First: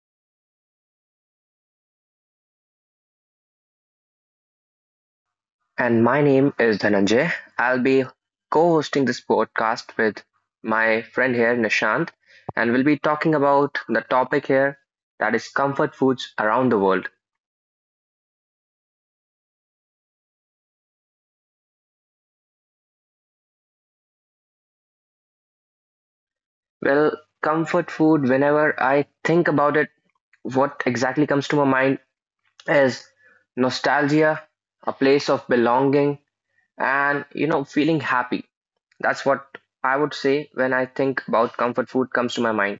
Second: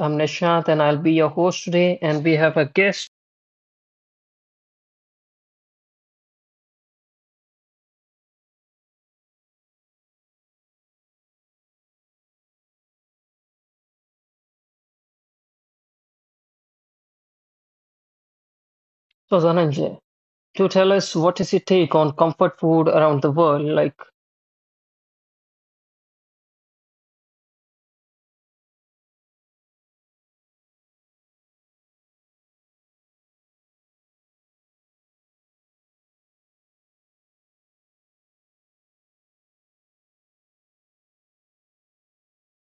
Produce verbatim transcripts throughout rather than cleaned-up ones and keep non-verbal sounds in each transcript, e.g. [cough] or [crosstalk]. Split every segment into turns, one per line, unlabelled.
I'm Nishant and I'll be your host today. And we have a guest,
And my name is Dhananjay. I'll be co hosting this podcast with my friend here, Nishant, and we'll be talking about the topic here that is comfort foods around the world.
so Dhananjay, to tell us what is your take on comfort food around the world. Like,
Well, comfort food, whenever I think about it, what exactly comes to my mind is nostalgia, a place of belonging, and you know, feeling happy. That's what I would say when I think about comfort food comes to my mind.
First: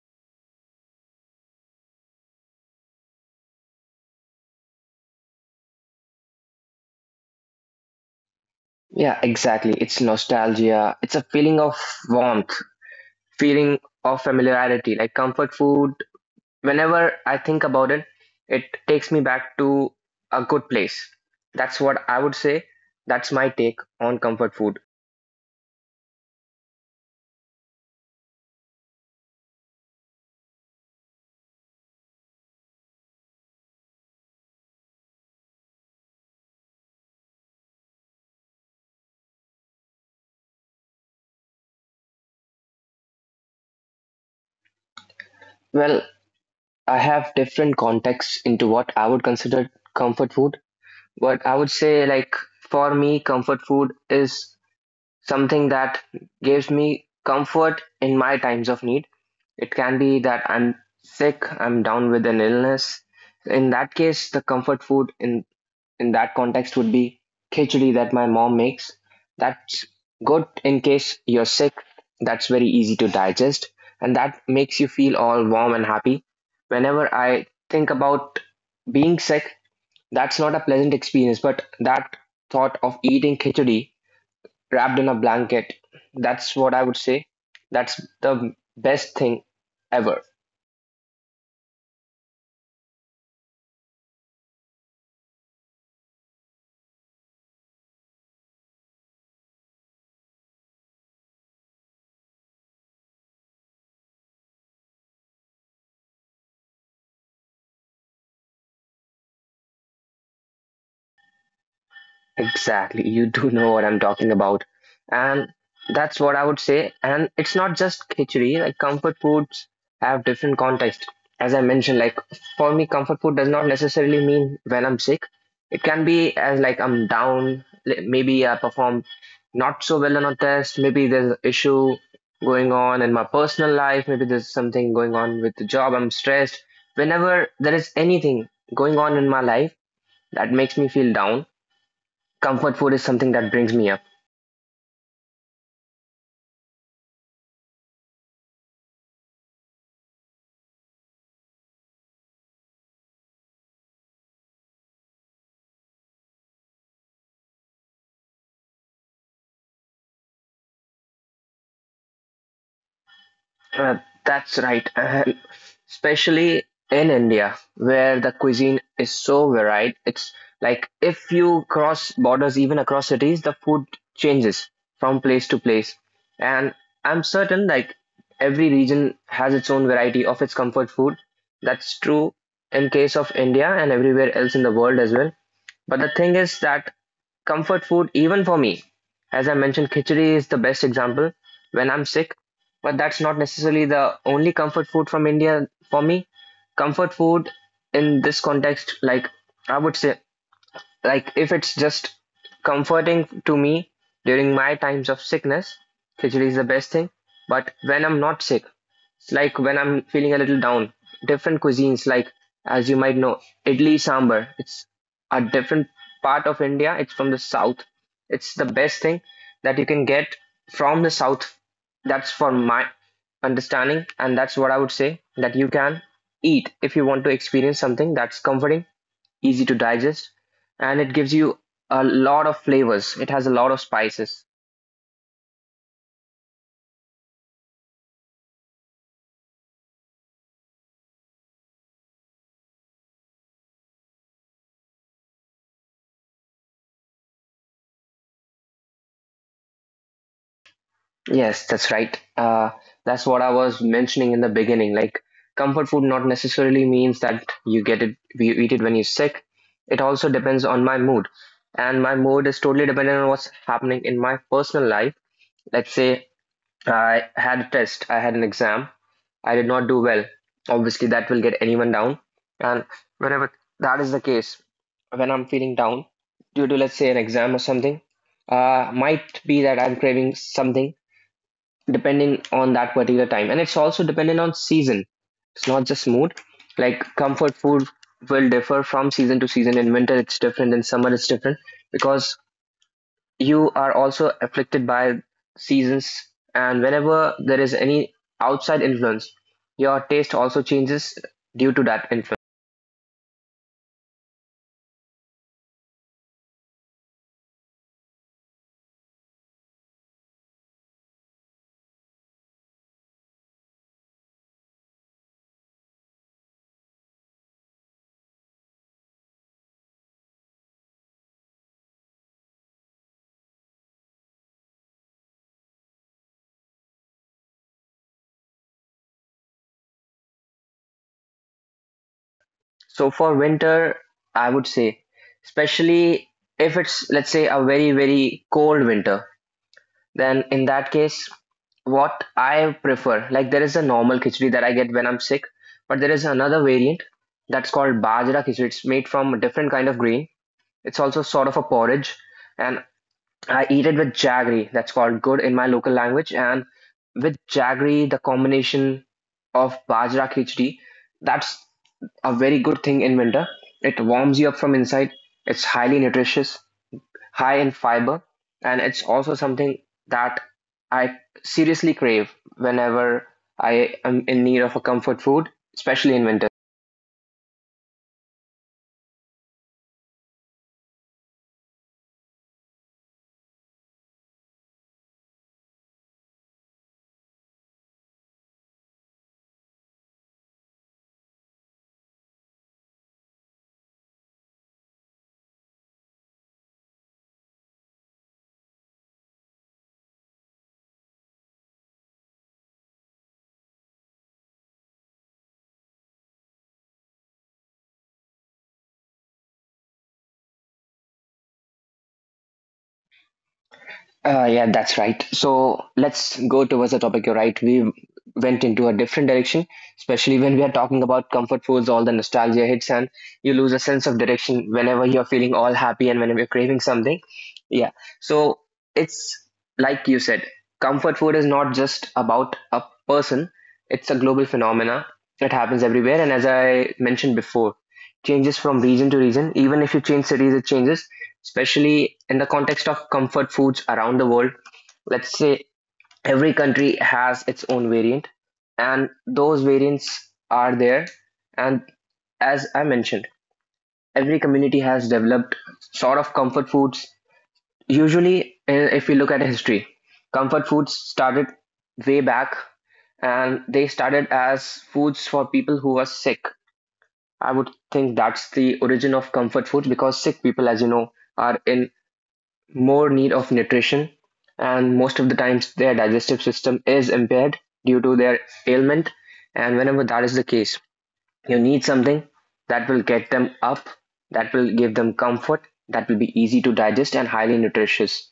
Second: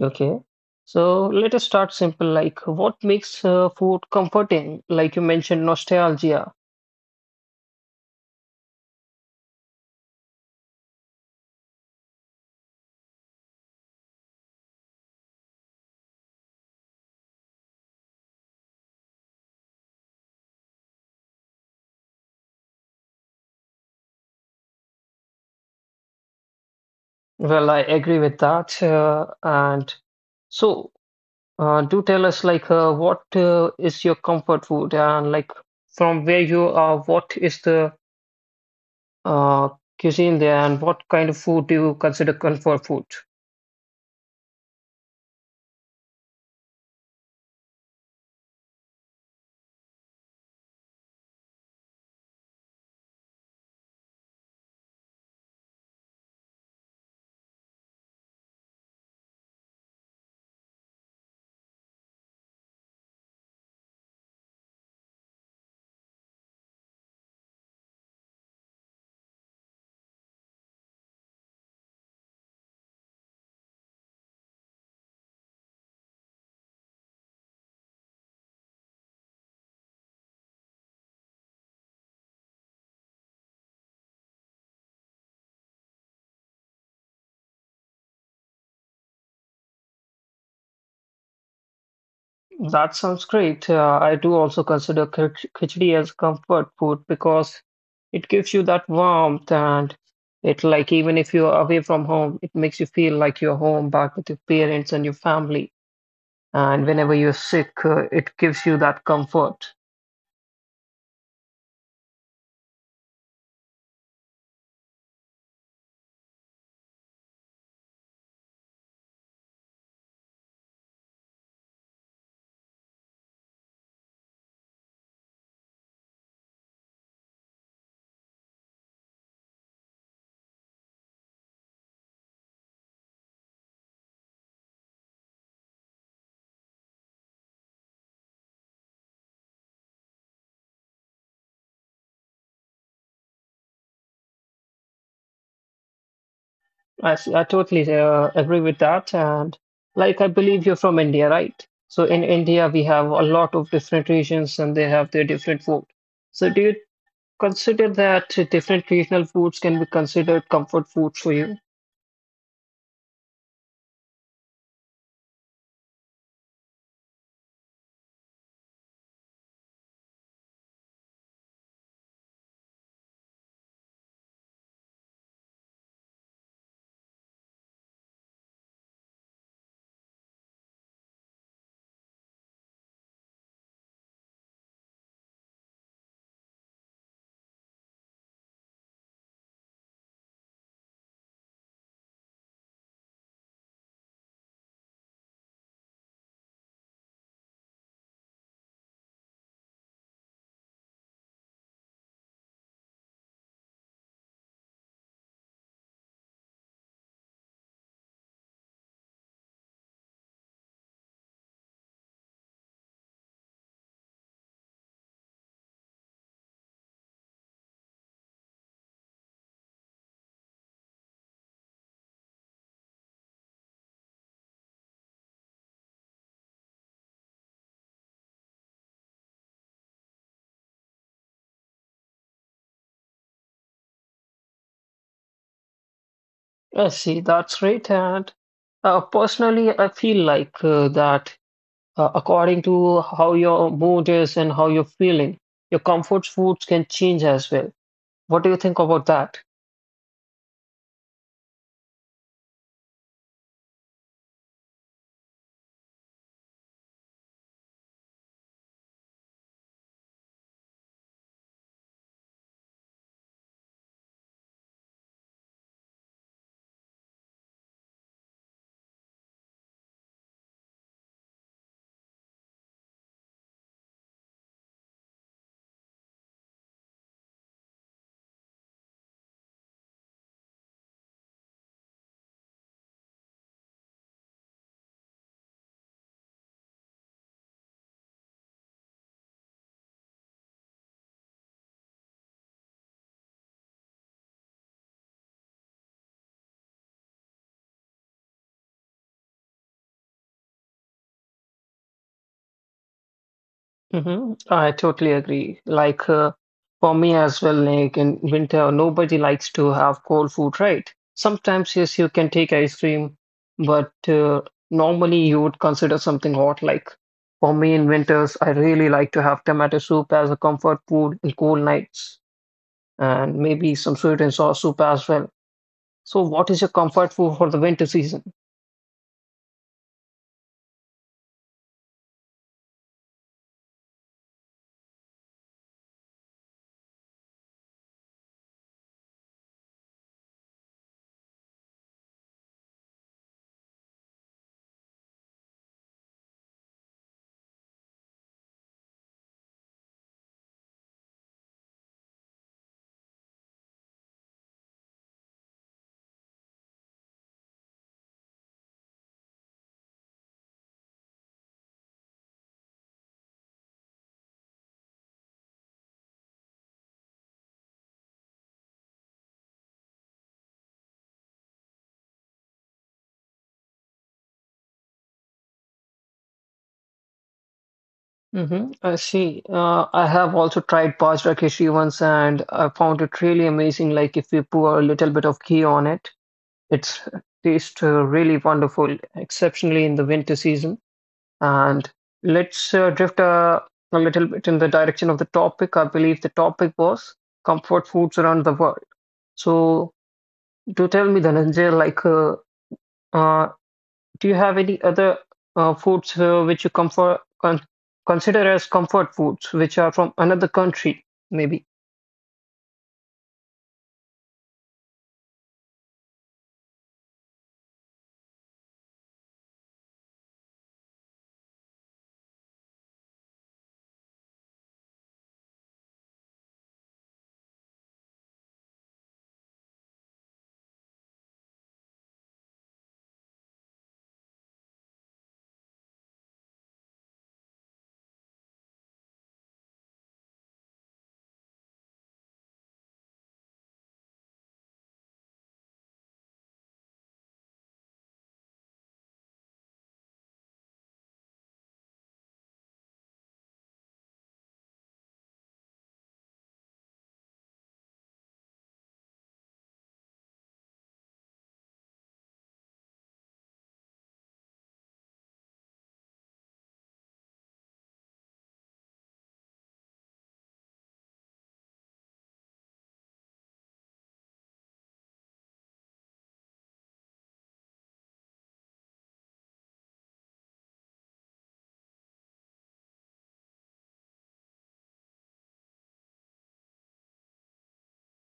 okay. So let us start simple. Like, what makes uh, food comforting? Like you mentioned, nostalgia.
Yeah, exactly. It's nostalgia. It's a feeling of warmth, feeling of familiarity, like comfort food. Whenever I think about it, it takes me back to a good place. That's what I would say. That's my take on comfort food.
Well, I agree with that. Uh, and so, uh, do tell us, like, uh, what uh, is your comfort food? And, like, from where you are, what is the uh, cuisine there and what kind of food do you consider comfort food?
Well, I have different contexts into what I would consider comfort food, but I would say, like, for me, comfort food is something that gives me comfort in my times of need. It can be that I'm sick, I'm down with an illness. In that case, the comfort food in in that context would be khichdi that my mom makes. That's good in case you're sick. That's very easy to digest, and that makes you feel all warm and happy. Whenever I think about being sick, that's not a pleasant experience, but that thought of eating khichdi wrapped in a blanket. That's what I would say. That's the best thing ever.
That sounds great. Uh, I do also consider kh- khichdi as comfort food because it gives you that warmth and it, like, even if you're away from home, it makes you feel like you're home, back with your parents and your family. And whenever you're sick, uh, it gives you that comfort.
Exactly. You do know what I'm talking about. And that's what I would say. And it's not just khichdi, like comfort foods have different context. As I mentioned, like for me, comfort food does not necessarily mean when I'm sick. It can be as like I'm down, li- maybe I perform not so well on a test, maybe there's an issue going on in my personal life, maybe there's something going on with the job, I'm stressed. Whenever there is anything going on in my life that makes me feel down, comfort food is something that brings me up.
I, s- I totally uh, agree with that. And like I believe you're from India, right? So in India, we have a lot of different regions and they have their different food. So do you consider that different regional foods can be considered comfort foods for you?
Uh, that's right. And especially in India, where the cuisine is so varied. It's like if you cross borders, even across cities, the food changes from place to place. And I'm certain like every region has its own variety of its comfort food. That's true in case of India and everywhere else in the world as well. But the thing is that comfort food, even for me, as I mentioned, khichdi is the best example when I'm sick. But that's not necessarily the only comfort food from India for me. Comfort food in this context, like I would say, like if it's just comforting to me during my times of sickness, khichdi is the best thing. But when I'm not sick, like when I'm feeling a little down. Different cuisines, like as you might know, idli sambar. It's a different part of India. It's from the south. It's the best thing that you can get from the south. That's for my understanding, and that's what I would say that you can eat if you want to experience something that's comforting, easy to digest, and it gives you a lot of flavors. It has a lot of spices.
I see, that's great. And uh, personally, I feel like uh, that uh, according to how your mood is and how you're feeling, your comfort foods can change as well. What do you think about that?
Yes, that's right. Uh, that's what I was mentioning in the beginning. Like, comfort food not necessarily means that you get it, you eat it when you're sick. It also depends on my mood. And my mood is totally dependent on what's happening in my personal life. Let's say I had a test, I had an exam, I did not do well. Obviously, that will get anyone down. And whenever that is the case, when I'm feeling down due to, let's say, an exam or something, uh, might be that I'm craving something depending on that particular time, and it's also dependent on season. It's not just mood, like comfort food will differ from season to season. In winter it's different, in summer it's different, because you are also afflicted by seasons. And whenever there is any outside influence, your taste also changes due to that influence.
Hmm. I totally agree. Like uh, for me as well, like in winter, nobody likes to have cold food, right? Sometimes, yes, you can take ice cream, but uh, normally you would consider something hot. Like for me in winters, I really like to have tomato soup as a comfort food in cold nights, and maybe some sweet and sour soup as well. So, what is your comfort food for the winter season?
So for winter, I would say, especially if it's, let's say, a very very cold winter. Then in that case, what I prefer, like there is a normal khichdi that I get when I'm sick, but there is another variant that's called bajra khichdi. It's made from a different kind of grain. It's also sort of a porridge, and I eat it with jaggery. That's called good in my local language. And with jaggery, the combination of bajra khichdi, that's a very good thing in winter. It warms you up from inside. It's highly nutritious, high in fiber, and it's also something that I seriously crave whenever I am in need of a comfort food, especially in winter.
Mm-hmm. I see. Uh, I have also tried Bajra Khichdi once and I found it really amazing. Like if you pour a little bit of ghee on it, it's tastes uh, really wonderful, exceptionally in the winter season. And let's uh, drift uh, a little bit in the direction of the topic. I believe the topic was comfort foods around the world. So do tell me, Dhananjay, like uh, uh, do you have any other uh, foods uh, which you comfort con consider as comfort foods, which are from another country, maybe?
Uh, yeah, that's right. So let's go towards the topic. You're right. We went into a different direction, especially when we are talking about comfort foods, all the nostalgia hits, and you lose a sense of direction whenever you're feeling all happy and whenever you're craving something. Yeah. So it's like you said, comfort food is not just about a person, it's a global phenomena. It happens everywhere. And as I mentioned before, changes from region to region. Even if you change cities, it changes especially in the context of comfort foods around the world. Let's say every country has its own variant, and those variants are there. And as I mentioned, every community has developed sort of comfort foods. Usually, eh, if we look at history, comfort foods started way back and they started as foods for people who were sick. I would think that's the origin of comfort foods because sick people, as you know, are in more need of nutrition, and most of the times their digestive system is impaired due to their ailment. And whenever that is the case, you need something that will get them up, that will give them comfort, that will be easy to digest and highly nutritious.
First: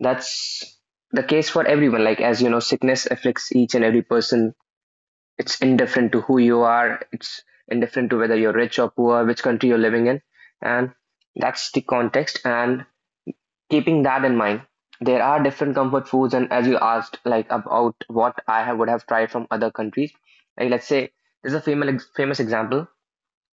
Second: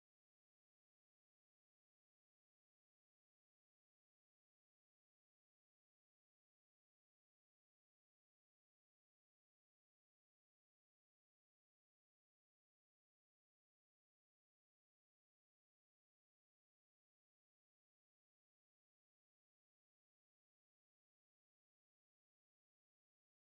That's the case for everyone. Like, as you know, sickness afflicts each and every person. It's indifferent to who you are, it's indifferent to whether you're rich or poor, which country you're living in. And that's the context. And keeping that in mind, there are different comfort foods, and as you asked, like about what I have, would have tried from other countries. Like let's say there's a famous famous example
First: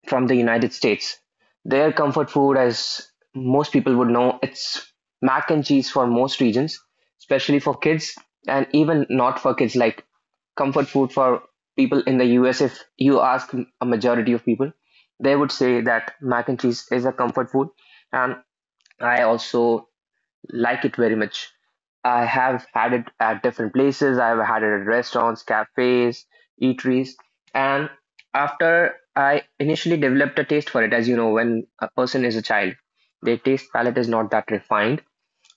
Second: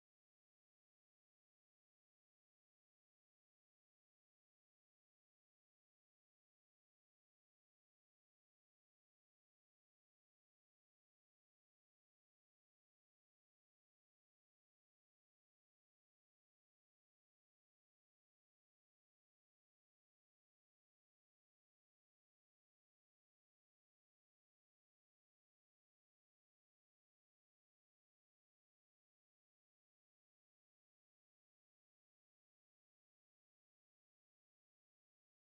from the United States. Their comfort food, as most people would know, it's mac and cheese for most regions, especially for kids, and even not for kids. Like comfort food for people in the U S, if you ask a majority of people, they would say that mac and cheese is a comfort food. And I also like it very much. I have had it at different places. I've had it at restaurants, cafes, eateries, and after I initially developed a taste for it, as you know, when a person is a child, their taste palette is not that refined.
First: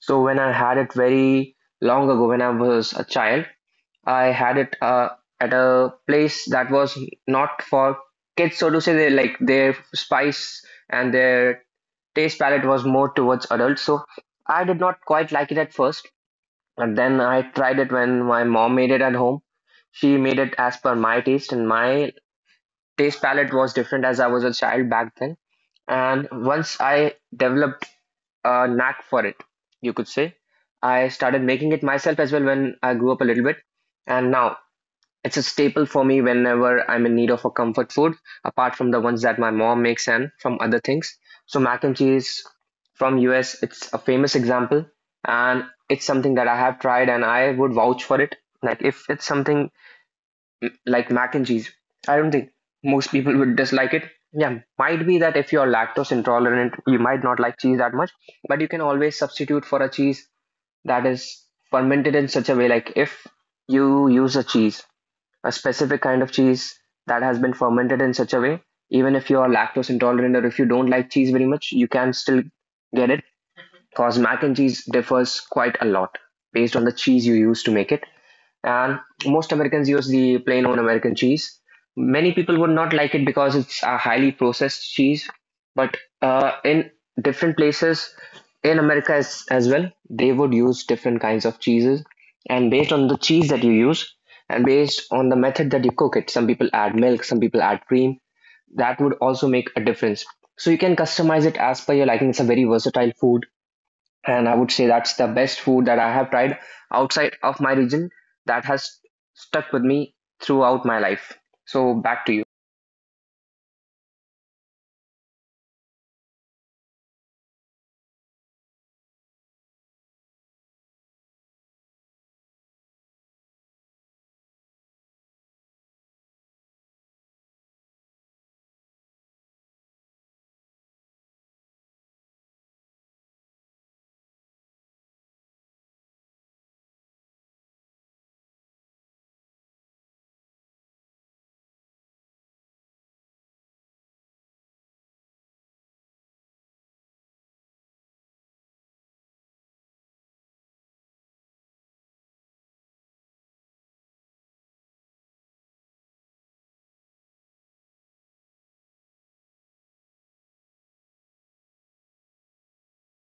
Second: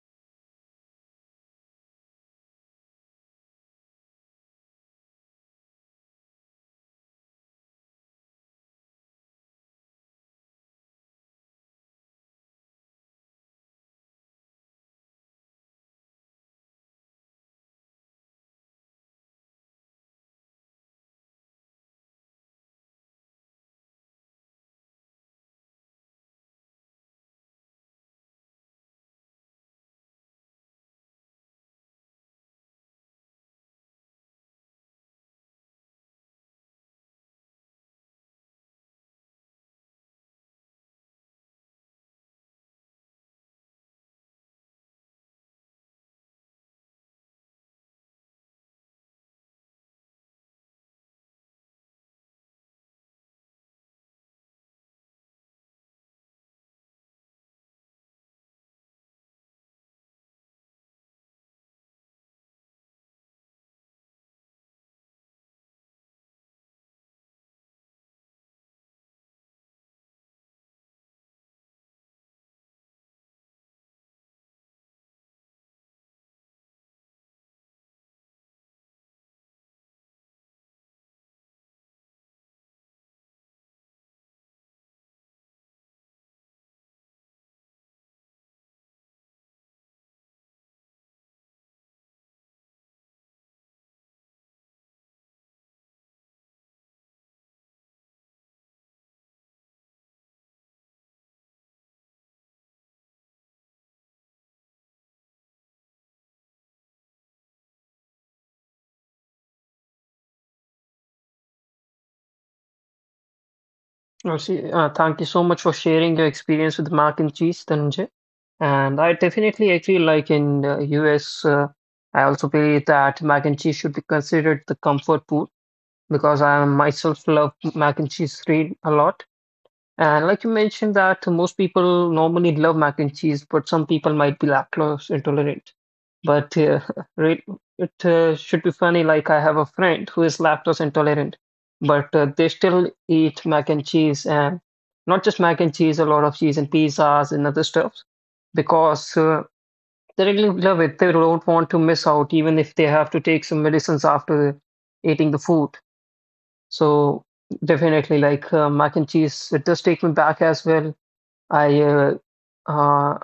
So when I had it very long ago, when I was a child, I had it uh, at a place that was not for kids, so to say. They like their spice and their taste palette was more towards adult, so I did not quite like it at first. But then I tried it when my mom made it at home. She made it as per my taste, and my taste palette was different as I was a child back then. And once I developed a knack for it, you could say, I started making it myself as well when I grew up a little bit. And now it's a staple for me whenever I'm in need of a comfort food, apart from the ones that my mom makes and from other things. So mac and cheese from U S, it's a famous example, and it's something that I have tried and I would vouch for it. Like if it's something mm, like mac and cheese, I don't think most people would dislike it. Yeah, might be that if you're lactose intolerant, you might not like cheese that much, but you can always substitute for a cheese that is fermented in such a way like if you use a cheese a specific kind of cheese that has been fermented in such a way, even if you are lactose intolerant or if you don't like cheese very much, you can still get it because mac and cheese differs quite a lot based on the cheese you use to make it and most Americans use the plain old American cheese. Many people would not like it because it's a highly processed cheese, but uh, in different places in America as, as well, they would use different kinds of cheeses, and based on the cheese that you use, and based on the method that you cook it, some people add milk, some people add cream. That would also make a difference. So you can customize it as per your liking. It's a very versatile food and I would say that's the best food that I have tried outside of my region that has stuck with me throughout my life. So back to you.
Oh, see, uh, thank you so much for sharing your experience with mac and cheese, Dhananjay. And I definitely agree, like in the U S, uh, I also believe that mac and cheese should be considered the comfort food, because I myself love mac and cheese really a lot. And like you mentioned, that most people normally love mac and cheese, but some people might be lactose intolerant. But uh, [laughs] re- it uh, should be funny. Like I have a friend who is lactose intolerant, but uh, they still eat mac and cheese, and not just mac and cheese, a lot of cheese and pizzas and other stuffs, because uh, they really love it. They don't want to miss out, even if they have to take some medicines after eating the food. So definitely, like uh, mac and cheese, it does take me back as well. I uh, uh,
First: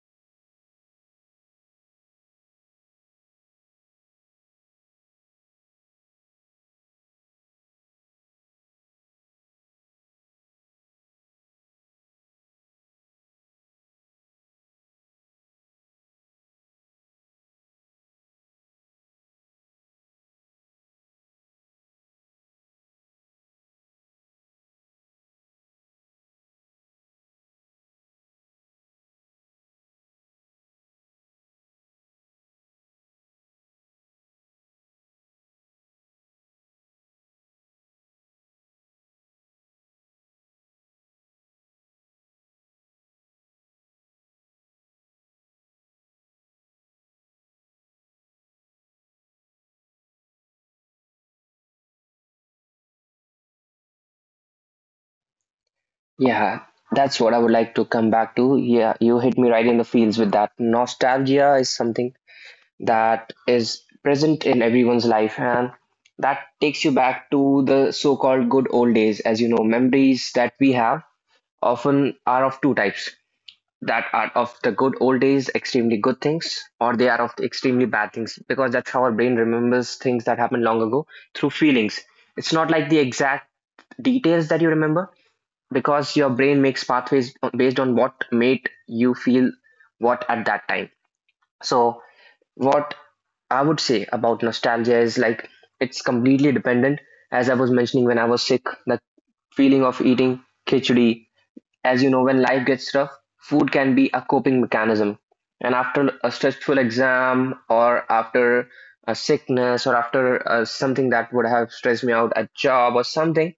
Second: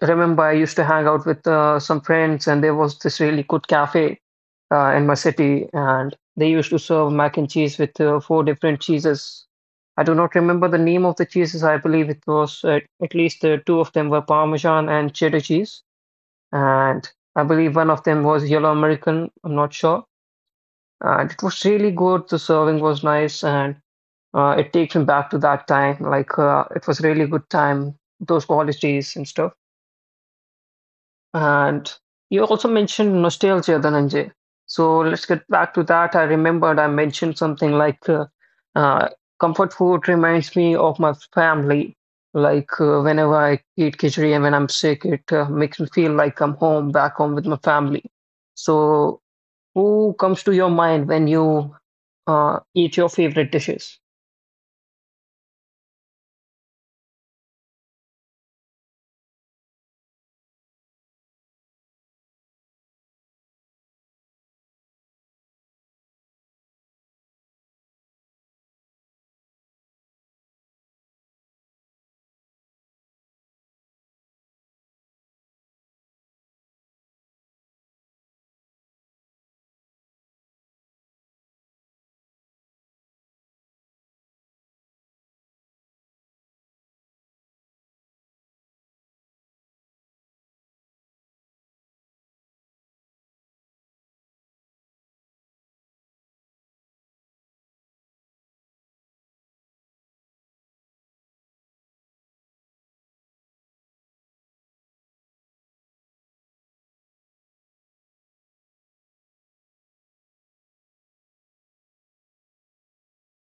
remember I used to hang out with uh, some friends, and there was this really good cafe uh, in my city, and they used to serve mac and cheese with uh, four different cheeses. I do not remember the name of the cheeses. I believe it was uh, at least uh, two of them were Parmesan and cheddar cheese, and I believe one of them was yellow American. I'm not sure, and it was really good. The serving was nice, and uh, it takes me back to that time. Like uh, it was really good time, those college days and stuff. And you also mentioned nostalgia, Dhananjay. So let's get back to that. I remembered I mentioned something like uh, uh, comfort food reminds me of my family. Like uh, whenever I eat khichdi and when I'm sick, it uh, makes me feel like I'm home, back home with my family. So who comes to your mind when you uh, eat your favorite dishes?
Yeah, that's what I would like to come back to. Yeah, you hit me right in the feels with that. Nostalgia is something that is present in everyone's life and that takes you back to the so-called good old days. As you know, memories that we have often are of two types that are of the good old days, extremely good things, or they are of the extremely bad things, because that's how our brain remembers things that happened long ago through feelings. It's not like the exact details that you remember, because your brain makes pathways based on what made you feel what at that time. So, what I would say about nostalgia is like it's completely dependent. As I was mentioning when I was sick, the feeling of eating khichdi, as you know, when life gets rough, food can be a coping mechanism. And after a stressful exam, or after a sickness, or after uh, something that would have stressed me out, a job or something,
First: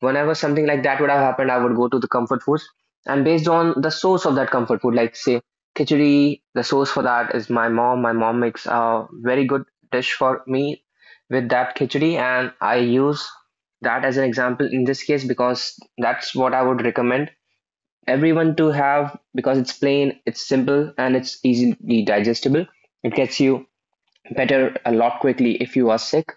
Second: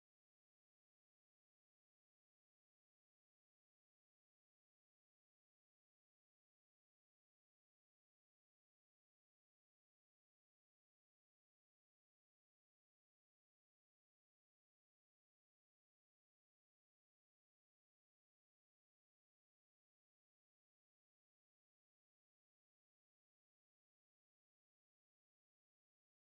whenever something like that would have happened, I would go to the comfort foods. And based on the source of that comfort food, like say khichdi, the source for that is my mom. My mom makes a very good dish for me with that khichdi, and I use that as an example in this case because that's what I would recommend everyone to have because it's plain, it's simple, and it's easily digestible. It gets you better a lot quickly if you are sick.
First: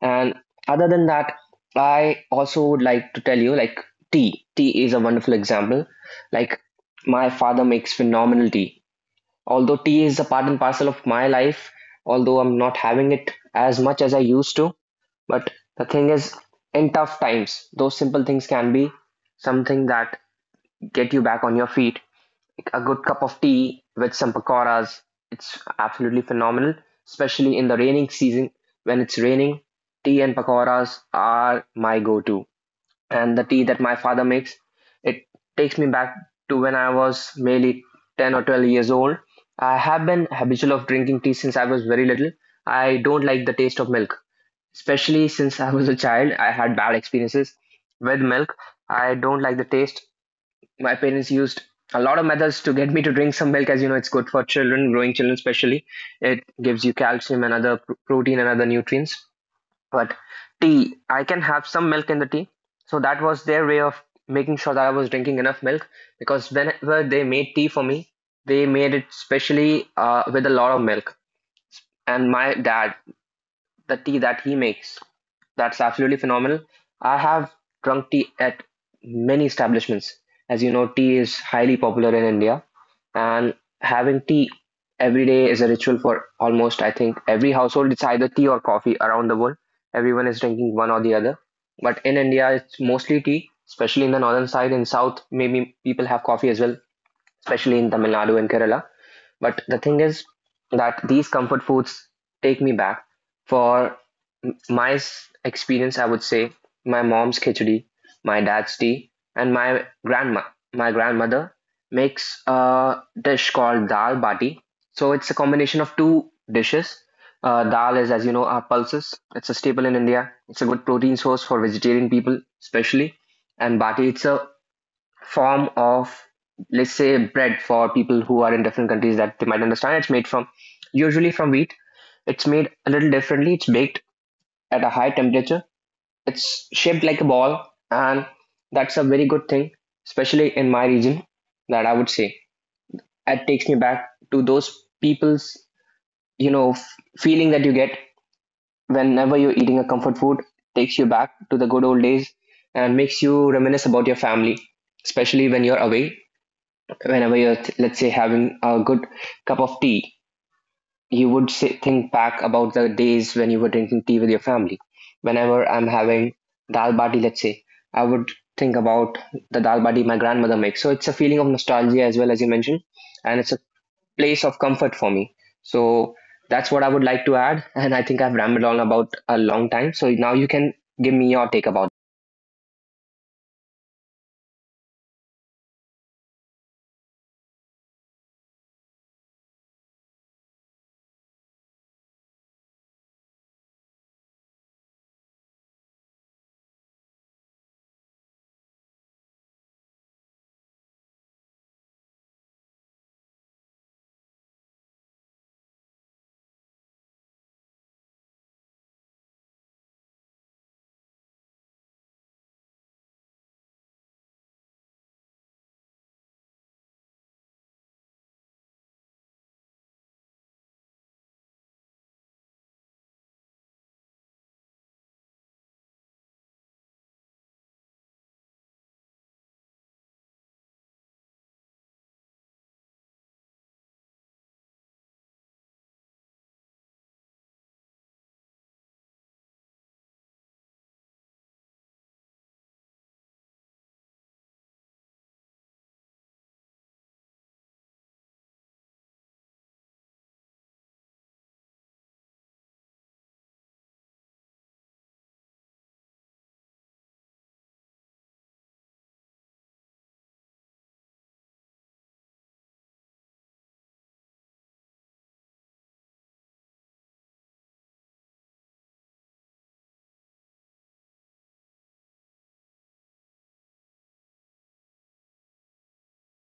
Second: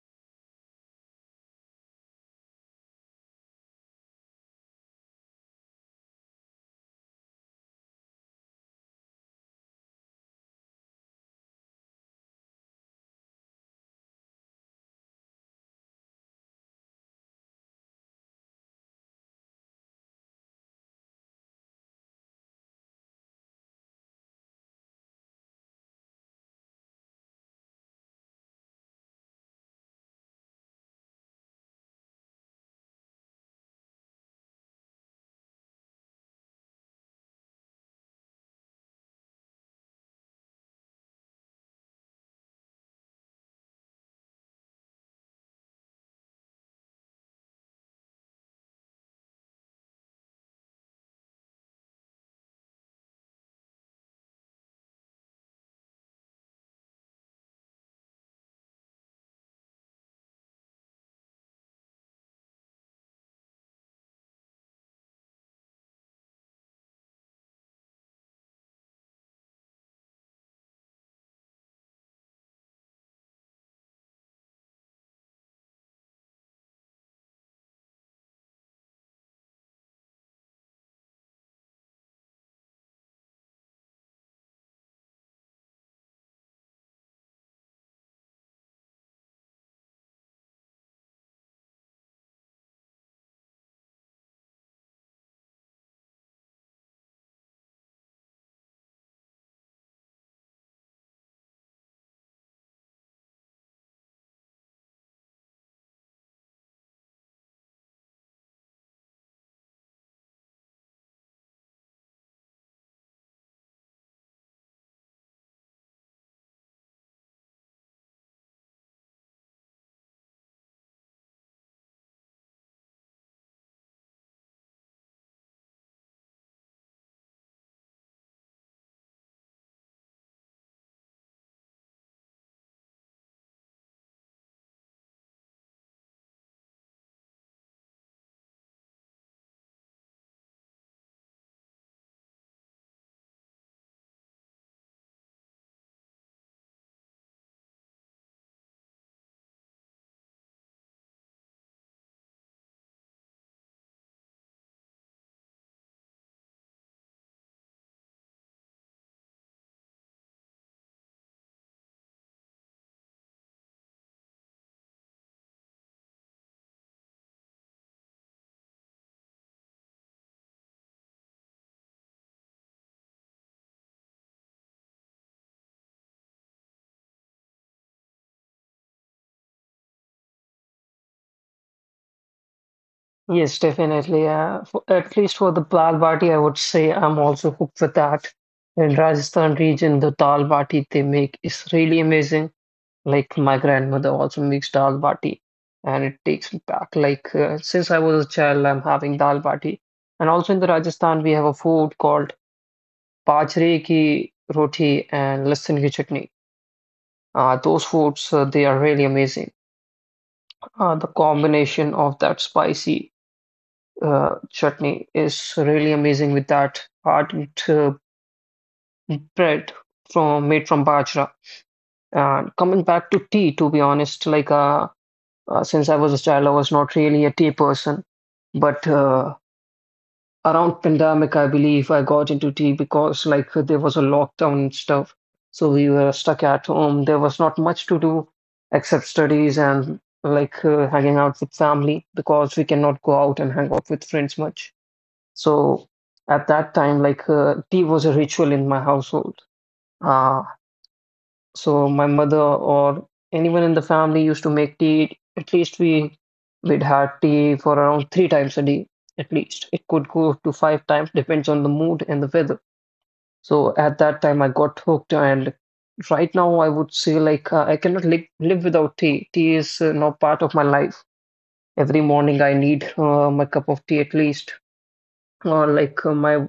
And other than that, I also would like to tell you, like, tea. Tea is a wonderful example. Like, my father makes phenomenal tea. Although tea is a part and parcel of my life, although I'm not having it as much as I used to, but the thing is, in tough times, those simple things can be something that get you back on your feet, a good cup of tea with some pakoras. It's absolutely phenomenal, especially in the raining season. When it's raining, tea and pakoras are my go-to. And the tea that my father makes, it takes me back to when I was maybe ten or twelve years old. I have been habitual of drinking tea since I was very little. I don't like the taste of milk, especially since I was a child. I had bad experiences with milk. I don't like the taste. My parents used a lot of methods to get me to drink some milk, as you know, it's good for children, growing children especially. It gives you calcium and other pr- protein and other nutrients. But tea, I can have some milk in the tea, so that was their way of making sure that I was drinking enough milk, because whenever they made tea for me, they made it specially uh, with a lot of milk. And my dad, the tea that he makes, that's absolutely phenomenal. I have drunk tea at many establishments. As you know, tea is highly popular in India, and having tea every day is a ritual for almost, I think, every household. It's either tea or coffee around the world. Everyone is drinking one or the other. But in India, it's mostly tea, especially in the northern side. In south, maybe people have coffee as well, especially in Tamil Nadu and Kerala. But the thing is that these comfort foods take me back. For my experience, I would say my mom's khichdi, my dad's tea, and my grandma, my grandmother makes a dish called dal bati. So it's a combination of two dishes. Uh, dal is, as you know, our pulses. It's a staple in India. It's a good protein source for vegetarian people, especially. And bati, it's a form of, let's say, bread for people who are in different countries, that they might understand. It's made from, usually from wheat. It's made a little differently. It's baked at a high temperature. It's shaped like a ball, and that's a very good thing, especially in my region, that I would say it takes me back to those people's, you know f- feeling that you get whenever you're eating a comfort food takes you back to the good old days and makes you reminisce about your family, especially when you're away. Whenever you're th- let's say having a good cup of tea, you would say, think back about the days when you were drinking tea with your family. Whenever I'm having dal bati, let's say, I would think about the dal bati my grandmother makes. So it's a feeling of nostalgia as well, as you mentioned, and it's a place of comfort for me. So that's what I would like to add. [laughs] And I think I've rambled on about a long time, so now you can give me your take about
Yes, definitely. Uh, for, at least for the dal bati, I would say I'm also hooked for that. In Rajasthan region, the dal bati they make is really amazing. Like my grandmother also makes dal bati, and it takes me back. Like uh, since I was a child, I'm having dal bati. And also in the Rajasthan, we have a food called bajre ki roti and lasan ki chutney. Uh, those foods, uh, they are really amazing. Uh, the combination of that spicy. uh, chutney is really amazing with that hardened uh, bread from made from bajra. And coming back to tea, to be honest, like uh, uh, since I was a child, I was not really a tea person, but uh, around pandemic, I believe I got into tea, because like there was a lockdown and stuff, so we were stuck at home. There was not much to do except studies and, like, uh, hanging out with family, because we cannot go out and hang out with friends much. So at that time, like, uh, tea was a ritual in my household. Uh, so my mother or anyone in the family used to make tea. At least we we'd had tea for around three times a day. At least it could go to five times, depends on the mood and the weather. So at that time, I got hooked, and right now I would say like uh, I cannot live live without tea. Tea is uh, now part of my life. Every morning I need uh, my cup of tea at least, or like uh, my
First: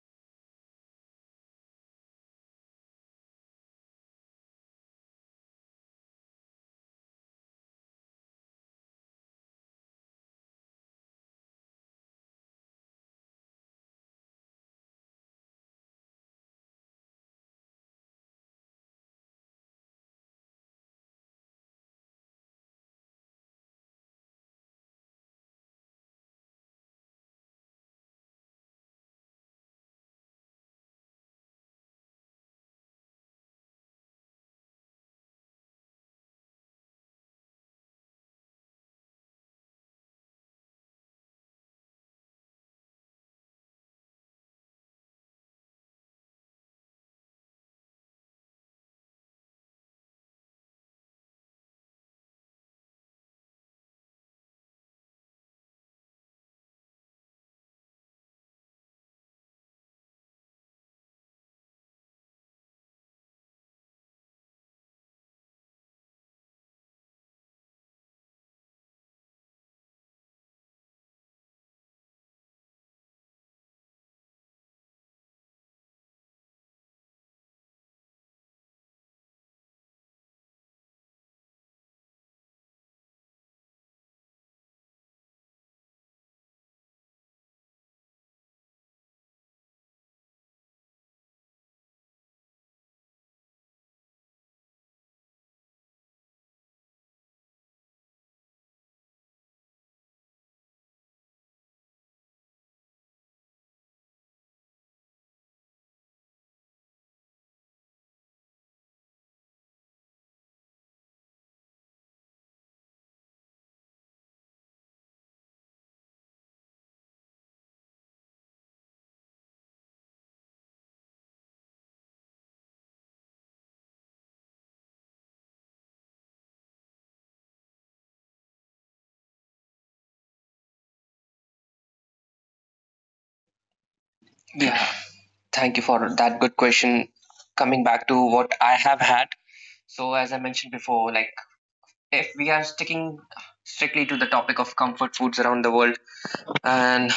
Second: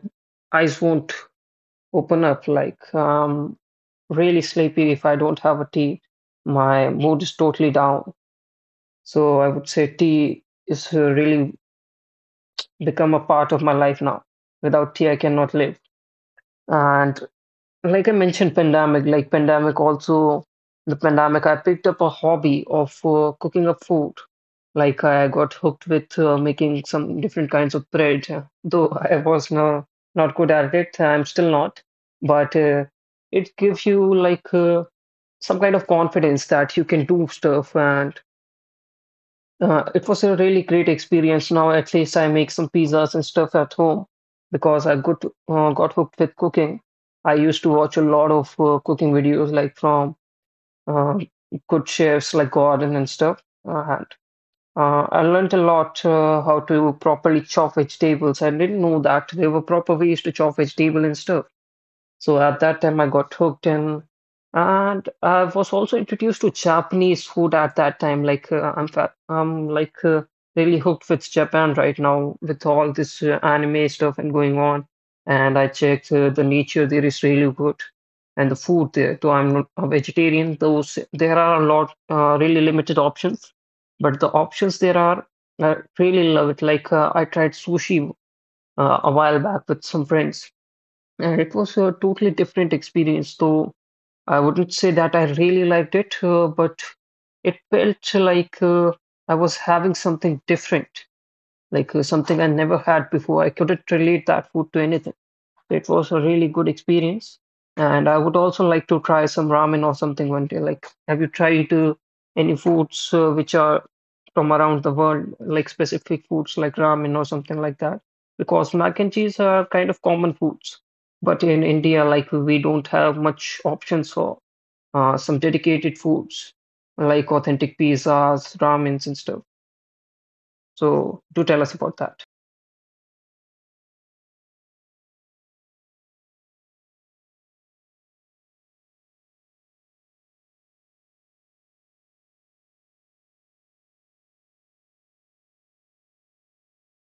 eyes won't open up. Like, um, really sleepy if I don't have a tea. My mood is totally down. So I would say tea is uh, really become a part of my life now. Without tea, I cannot live. And like I mentioned, pandemic, like pandemic also, the pandemic, I picked up a hobby of uh, cooking up food. Like I got hooked with uh, making some different kinds of bread, uh, though I was no, not good at it. I'm still not, but uh, it gives you like uh, some kind of confidence that you can do stuff, and uh, it was a really great experience. Now at least I make some pizzas and stuff at home because I got uh, got hooked with cooking. I used to watch a lot of uh, cooking videos like from uh, good chefs like Gordon and stuff. And uh, I learned a lot uh, how to properly chop vegetables. I didn't know that there were proper ways to chop vegetable and stuff. So at that time, I got hooked in, and I was also introduced to Japanese food at that time. Like uh, I'm, fa I'm like uh, really hooked with Japan right now with all this uh, anime stuff and going on. And I checked uh, the nature there is really good, and the food there. Though I'm not a vegetarian, those there are a lot uh, really limited options, but the options there are, I really love it. Like uh, I tried sushi uh, a while back with some friends. Uh, It was a totally different experience, though I wouldn't say that I really liked it, uh, but it felt like uh, I was having something different, like uh, something I never had before. I couldn't relate that food to anything. It was a really good experience. And I would also like to try some ramen or something one day. Like, have you tried uh, any foods uh, which are from around the world, like specific foods like ramen or something like that? Because mac and cheese are kind of common foods, but in India, like, we don't have much options for uh, some dedicated foods like authentic pizzas, ramens, and stuff. So, do tell us about that.
it. Yeah, thank you for that good question. Coming back to what I have had, so, as I mentioned before, like if we are sticking strictly to the topic of comfort foods around the world, and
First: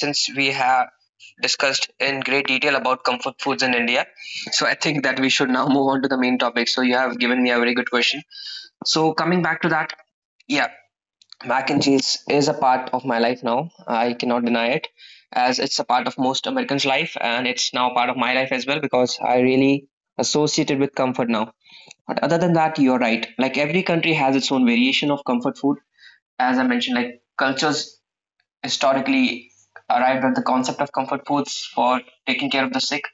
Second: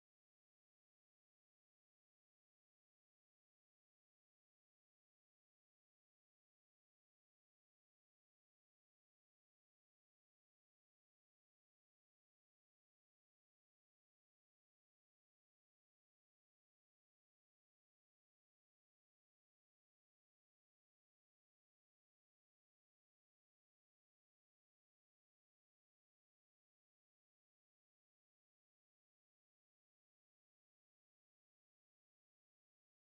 since we have discussed in great detail about comfort foods in India, so I think that we should now move on to the main topic. So, you have given me a very good question. So, coming back to that, yeah, mac and cheese is a part of my life now. I cannot deny it, as it's a part of most Americans' life, and it's now part of my life as well because I really associate it with comfort now. But other than that, you're right. Like, every country has its own variation of comfort food. As I mentioned, like cultures historically arrived at the concept of comfort foods for taking care of the sick.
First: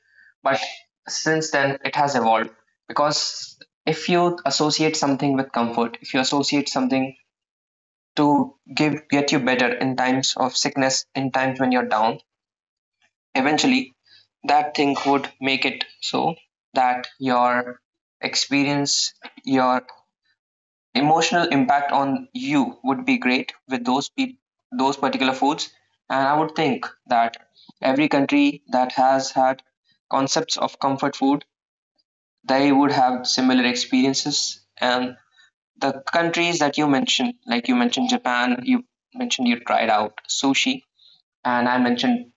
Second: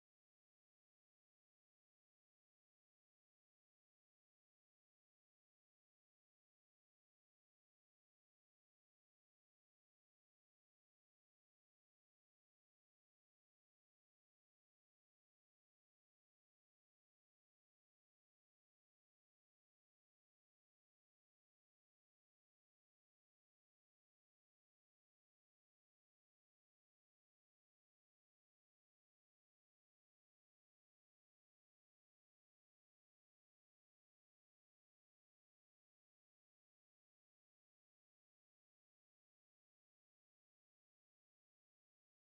But since then, it has evolved because if you associate something with comfort, if you associate something to give get you better in times of sickness, in times when you're down, eventually that thing would make it so that your experience, your emotional impact on you would be great with those pe- those particular foods. And I would think that every country that has had concepts of comfort food, they would have similar experiences. And the countries that you mentioned, like you mentioned Japan, you mentioned you tried out sushi, and I mentioned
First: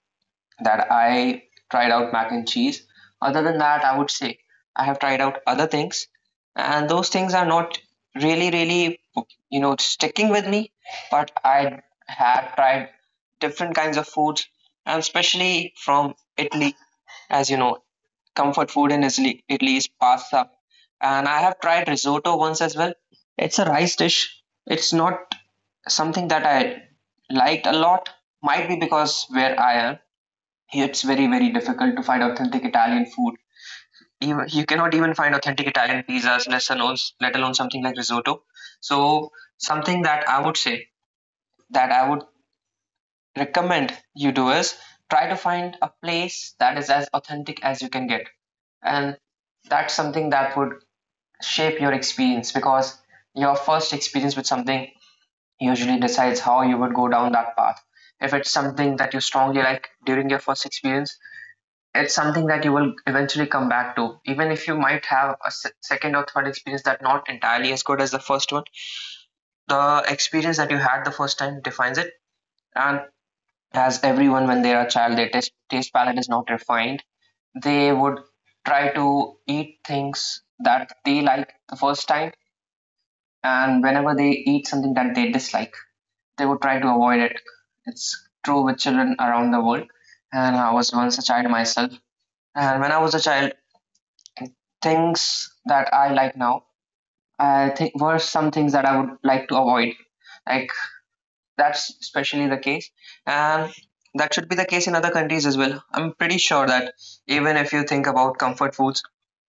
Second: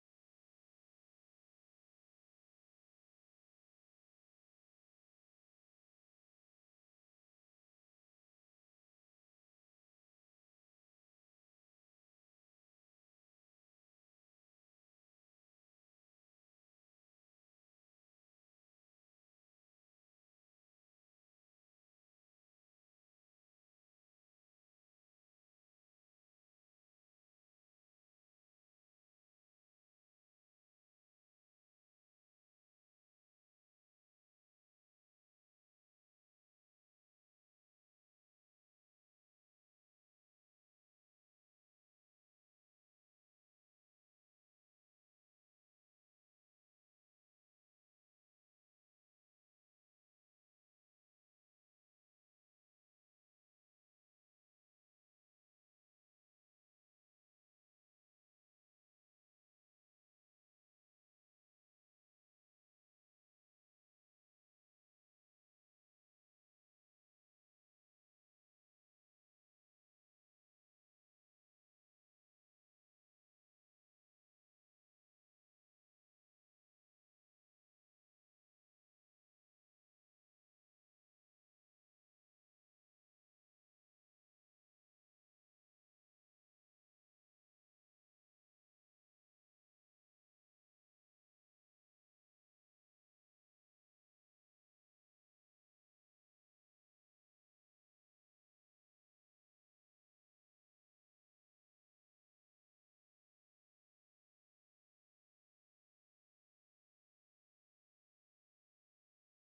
that I tried out mac and cheese. Other than that, I would say I have tried out other things, and those things are not really, really, you know, sticking with me. But I had tried different kinds of foods, and especially from Italy, as you know, comfort food in Italy, Italy, is pasta, and I have tried risotto once as well. It's a rice dish. It's not something that I liked a lot. Might be because where I am, hey, it's very, very difficult to find authentic Italian food. Even, you cannot even find authentic Italian pizzas, let alone, let alone something like risotto. So, something that I would say that I would recommend you do is try to find a place that is as authentic as you can get. And that's something that would shape your experience because your first experience with something usually decides how you would go down that path. If it's something that you strongly like during your first experience, it's something that you will eventually come back to, even if you might have a se- second or third experience that not entirely as good as the first one. The experience that you had the first time defines it. And as everyone, when they are a child, their taste, taste palette is not refined. They would try to eat things that they like the first time, and whenever they eat something that they dislike, they would try to avoid it. It's true with children around the world. And I was once a child myself, and when I was a child, things that I like now, I think, were some things that I would like to avoid. Like, that's especially the case, and that should be the case in other countries as well. I'm pretty sure that even if you think about comfort foods,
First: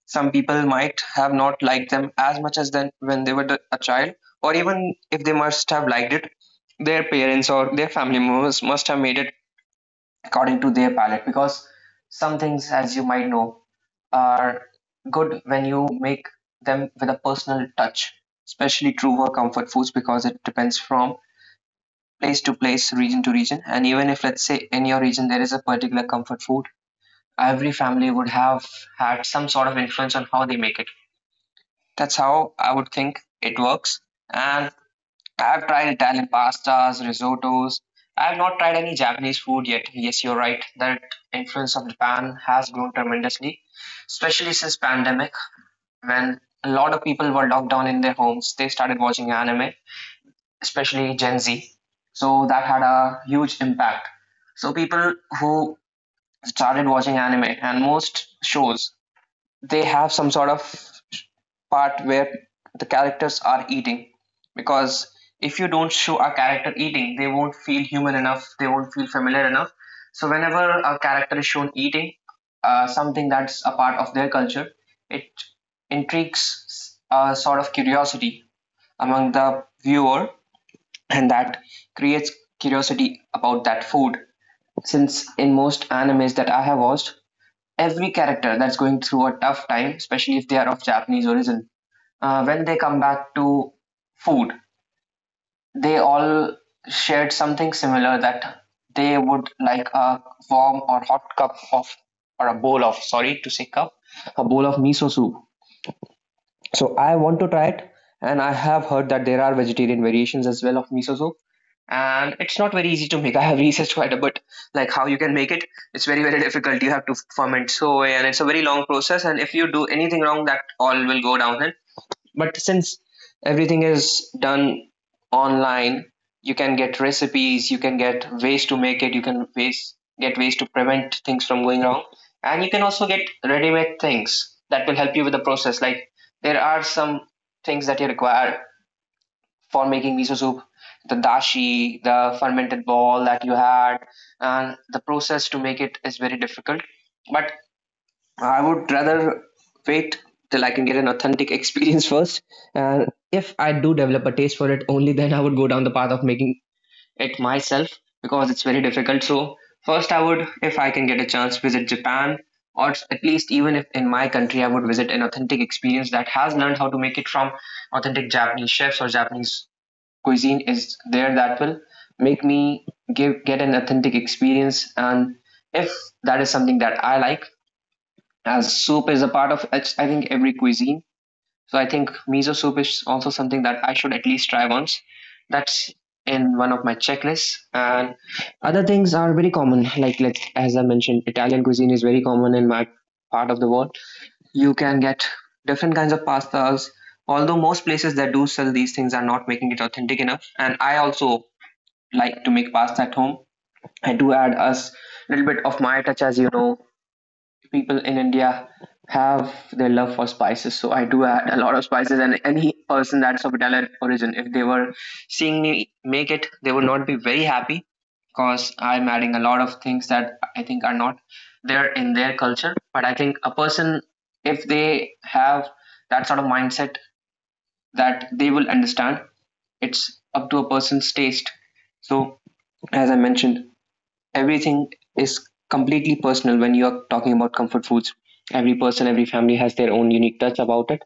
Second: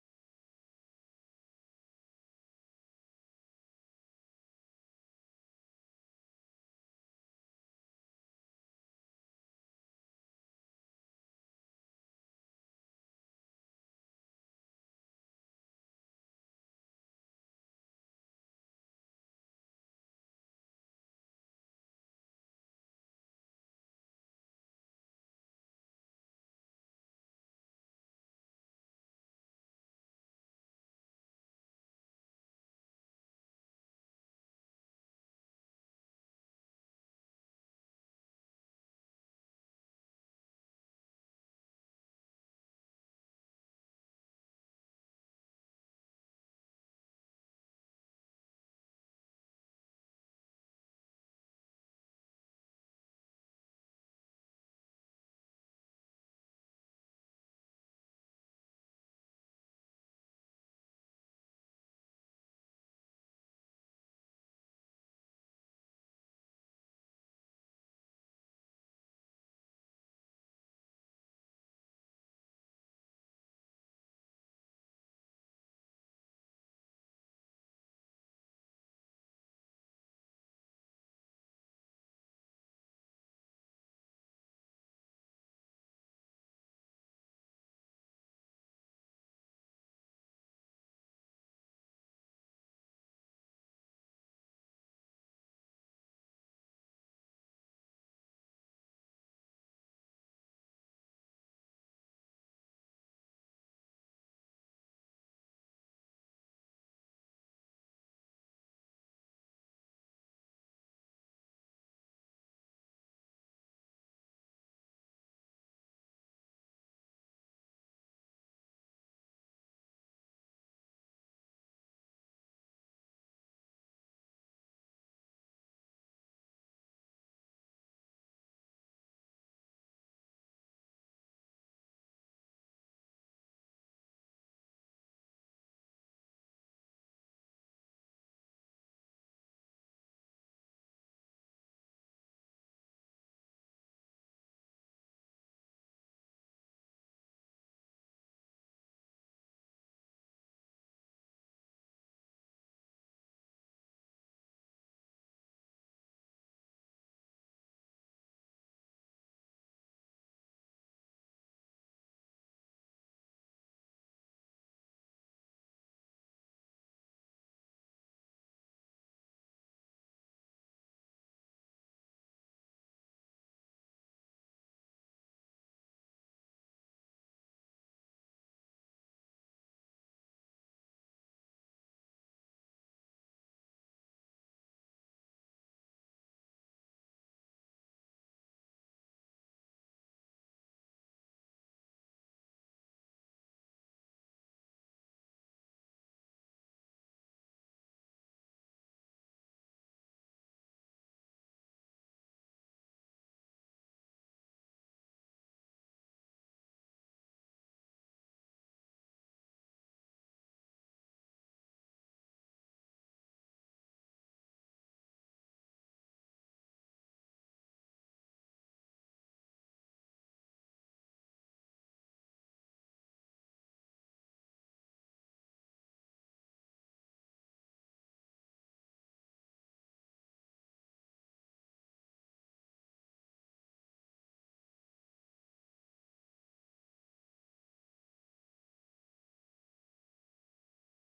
some people might have not liked them as much as then when they were the- a child, or even if they must have liked it, their parents or their family members must have made it according to their palate because some things, as you might know, are good when you make them with a personal touch. Especially true for comfort foods because it depends from place to place, region to region. And even if, let's say, in your region there is a particular comfort food, every family would have had some sort of influence on how they make it. That's how I would think it works. And I've tried Italian pastas, risottos. I've not tried any Japanese food yet. Yes, you're right. That influence of Japan has grown tremendously, especially since pandemic. When a lot of people were locked down in their homes, they started watching anime, especially Gen Z. So that had a huge impact. So people who started watching anime and most shows, they have some sort of part where the characters are eating, because if you don't show a character eating, they won't feel human enough, they won't feel familiar enough. So whenever a character is shown eating uh, something that's a part of their culture, it intrigues a sort of curiosity among the viewer, and that creates curiosity about that food. Since in most animes that I have watched, every character that's going through a tough time, especially if they are of Japanese origin, uh, when they come back to food, they all shared something similar, that they would like a warm or hot cup of, or a bowl of, sorry to say cup, a bowl of miso soup. So I want to try it, and I have heard that there are vegetarian variations as well of miso soup. And it's not very easy to make. I have researched quite a bit, like how you can make it. It's very, very difficult. You have to ferment soy, and it's a very long process. And if you do anything wrong, that all will go downhill. But since everything is done online, you can get recipes, you can get ways to make it, you can ways get ways to prevent things from going wrong, and you can also get ready-made things that will help you with the process. Like there are some things that you require for making miso soup, the dashi, the fermented ball that you had, and the process to make it is very difficult. But I would rather wait till I can get an authentic [laughs] experience first. And if I do develop a taste for it, only then I would go down the path of making it myself, because it's very difficult. So, first, I would, if I can get a chance, visit Japan, or at least even if in my country, I would visit an authentic experience that has learned how to make it from authentic Japanese chefs, or Japanese cuisine is there that will make me give get an authentic experience. And if that is something that I like, as soup is a part of ex- I think every cuisine. So I think miso soup is also something that I should at least try once. That's in one of my checklists. And other things are very common. Like like as I mentioned, Italian cuisine is very common in my part of the world. You can get different kinds of pastas. Although most places that do sell these things are not making it authentic enough. And I also like to make pasta at home. I do add a s- little bit of my touch. As you know, people in India have their love for spices. So I do add a lot of spices, and any person that's of Italian origin, if they were seeing me make it, they would not be very happy because I'm adding a lot of things that I think are not there in their culture. But I think a person, if they have that sort of mindset, that they will understand. It's up to a person's taste. So, as I mentioned, everything is completely personal when you are talking about comfort foods. Every person, every family has their own unique touch about it.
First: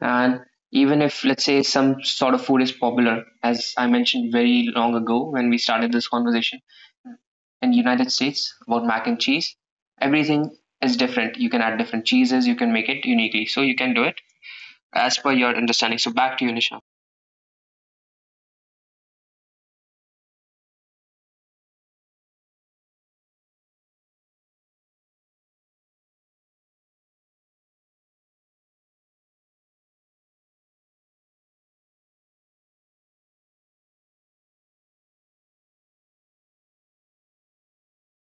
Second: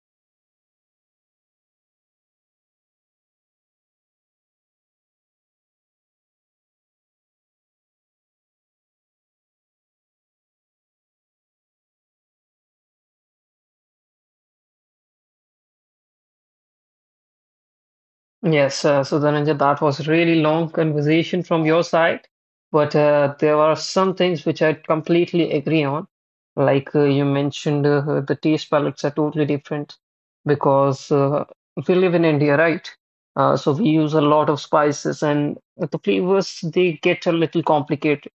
And even if, let's say, some sort of food is popular, as I mentioned very long ago when we started this conversation in the United States about mac and cheese, everything is different. You can add different cheeses, you can make it uniquely. So you can do it as per your understanding. So back to you, Nisha.
Yes, uh, so Dhananjay, that was really long conversation from your side, but uh, there are some things which I completely agree on. Like uh, you mentioned, uh, the taste palettes are totally different because uh, we live in India, right? Uh, so we use a lot of spices, and the flavors they get a little complicated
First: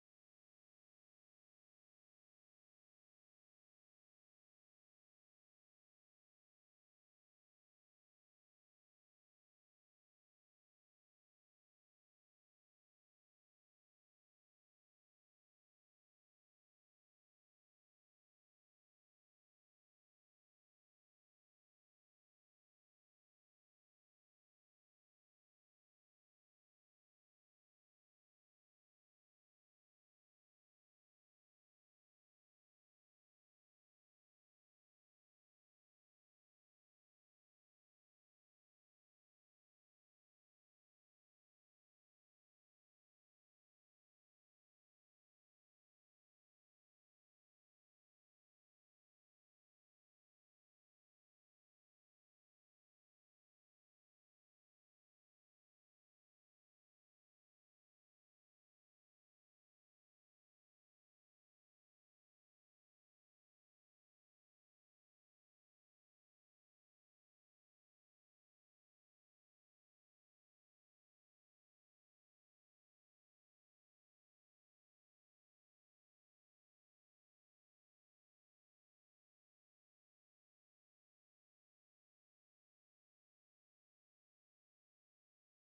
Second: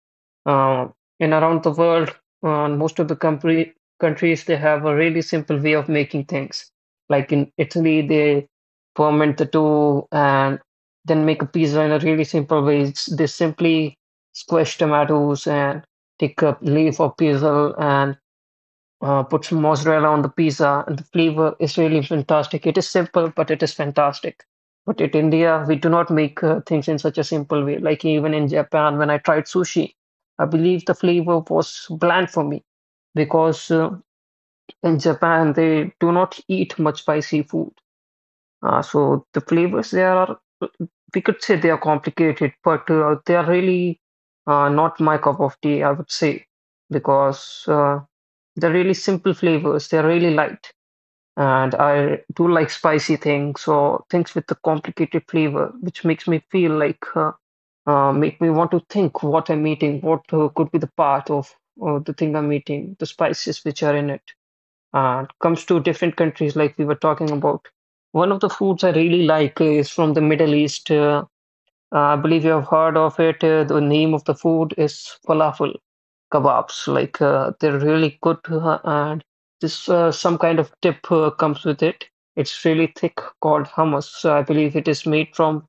uh, in around the world, uh, most of the country, countries they have a really simple way of making things. Like in Italy, they ferment the dough and then make a pizza in a really simple way. It's, they simply squash tomatoes and take a leaf of basil and uh, put some mozzarella on the pizza, and the flavor is really fantastic. It is simple, but it is fantastic. But in India, we do not make uh, things in such a simple way. Like even in Japan, when I tried sushi, I believe the flavor was bland for me, because uh, in Japan they do not eat much spicy food. Uh, so the flavors there are, we could say they are complicated, but uh, they are really uh, not my cup of tea, I would say, because uh, they're really simple flavors. They're really light. And I do like spicy things or things with a complicated flavor, which makes me feel like uh, uh, make me want to think what I'm eating, what uh, could be the part of uh, the thing I'm eating, the spices which are in it. And comes to different countries like we were talking about. One of the foods I really like is from the Middle East. Uh, uh, I believe you have heard of it. Uh, the name of the food is falafel kebabs. Like uh, they're really good, uh, and this uh, some kind of dip uh, comes with it. It's really thick, called hummus. So I believe it is made from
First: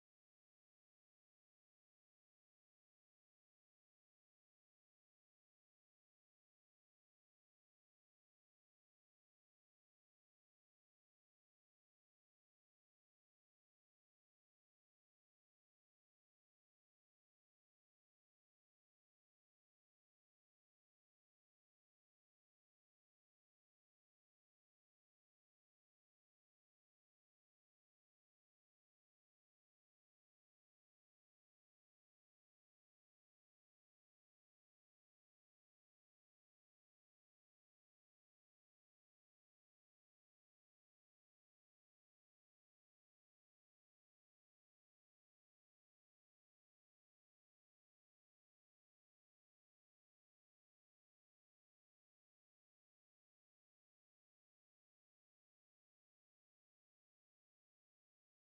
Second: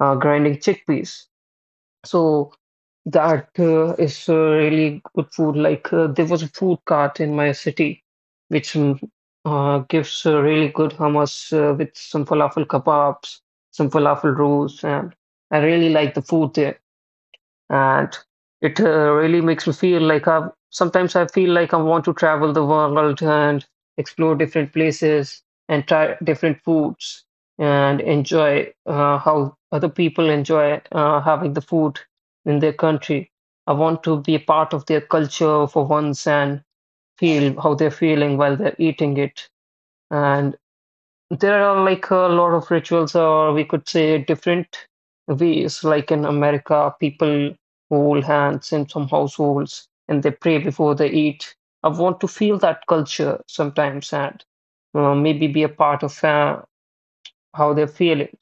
uh, grinding chickpeas. So that uh, is uh, really good food. Like uh, there was a food cart in my city, which mm, uh, gives uh, really good hummus uh, with some falafel kebabs, some falafel rolls, and I really like the food there, and it uh, really makes me feel like I, sometimes I feel like I want to travel the world and explore different places and try different foods and enjoy uh, how other people enjoy uh, having the food in their country. I want to be a part of their culture for once and feel how they're feeling while they're eating it. And there are, like, a lot of rituals, or we could say different ways. Like in America, people hold hands in some households and they pray before they eat. I want to feel that culture sometimes and uh, maybe be a part of uh, how they're feeling.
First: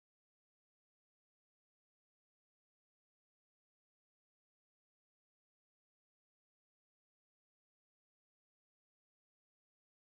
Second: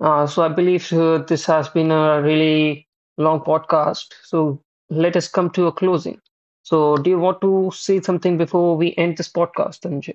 Uh, so I believe uh, this has been a really long podcast. So let us come to a closing. So do you want to say something before we end this podcast, Anjay?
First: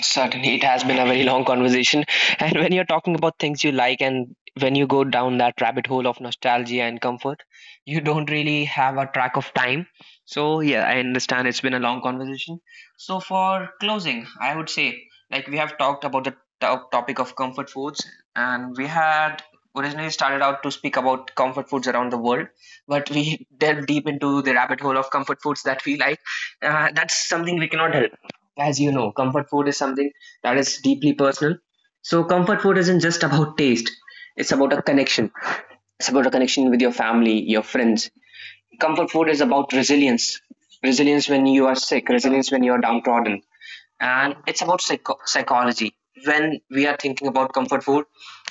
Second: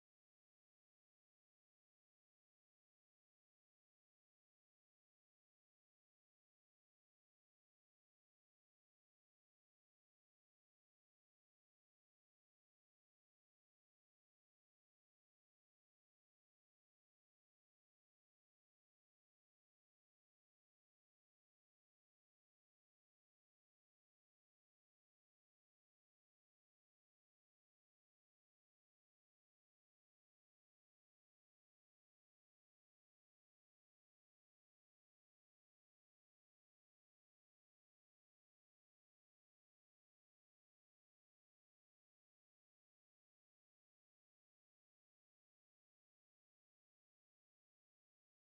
Certainly, it has been a very long conversation. [laughs] And when you're talking about things you like, and when you go down that rabbit hole of nostalgia and comfort, you don't really have a track of time. So, yeah, I understand it's been a long conversation. So, for closing, I would say, like, we have talked about the top topic of comfort foods, and we had originally started out to speak about comfort foods around the world, but we [laughs] delved deep into the rabbit hole of comfort foods that we like. Uh, that's something we cannot help. As you know, comfort food is something that is deeply personal. So, comfort food isn't just about taste, it's about a connection. It's about a connection with your family, your friends. Comfort food is about resilience, resilience when you are sick, resilience when you are downtrodden. And it's about psycho- psychology. When we are thinking about comfort food,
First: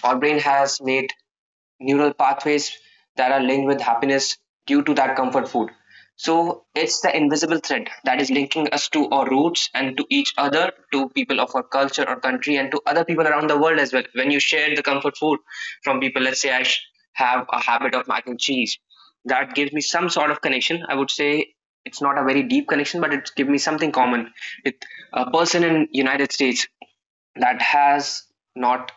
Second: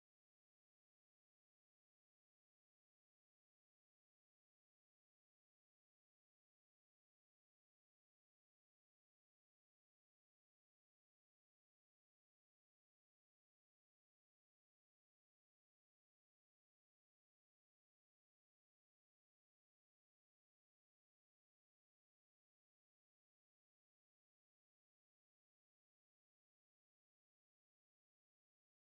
our brain has made neural pathways that are linked with happiness due to that comfort food. So it's the invisible thread that is linking us to our roots and to each other, to people of our culture or country, and to other people around the world as well. When you share the comfort food from people, let's say I have a habit of mac and cheese, that gives me some sort of connection. I would say it's not a very deep connection, but it gives me something common with a person in United States that has not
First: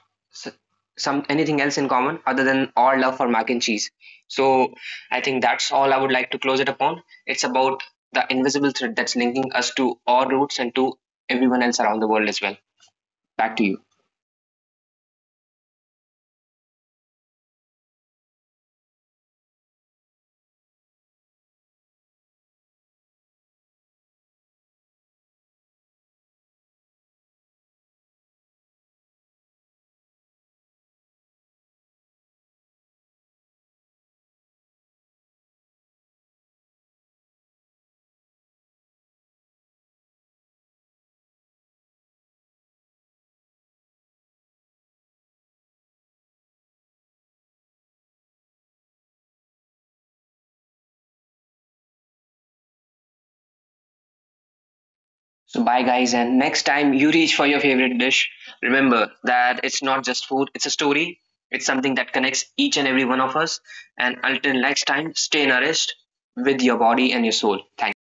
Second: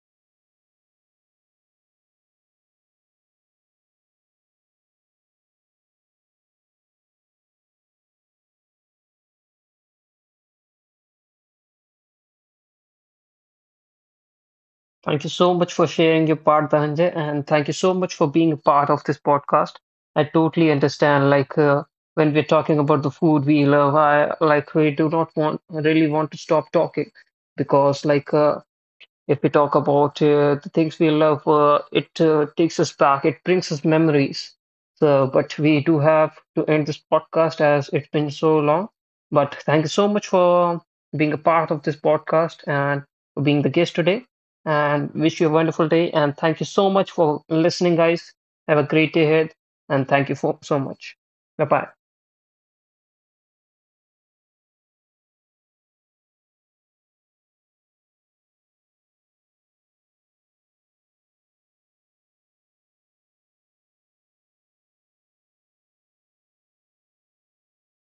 some anything else in common other than our love for mac and cheese. So I think that's all I would like to close it upon. It's about the invisible thread that's linking us to our roots and to everyone else around the world as well. Back to you.
Thank you so much for sharing your part, Dhananjay, and thank you so much for being a part of this podcast. I totally understand, like uh, when we're talking about the food we love, I, like, we do not want really want to stop talking, because like uh, if we talk about uh, the things we love, uh, it uh, takes us back, it brings us memories. So, but we do have to end this podcast as it's been so long. But thank you so much for being a part of this podcast and for being the guest today. And wish you a wonderful day. And thank you so much for listening, guys. Have a great day ahead. And thank you for so much. Bye bye.
So bye guys, and next time you reach for your favorite dish, remember that it's not just food, it's a story. It's something that connects each and every one of us. And until next time, stay nourished with your body and your soul. Thank you.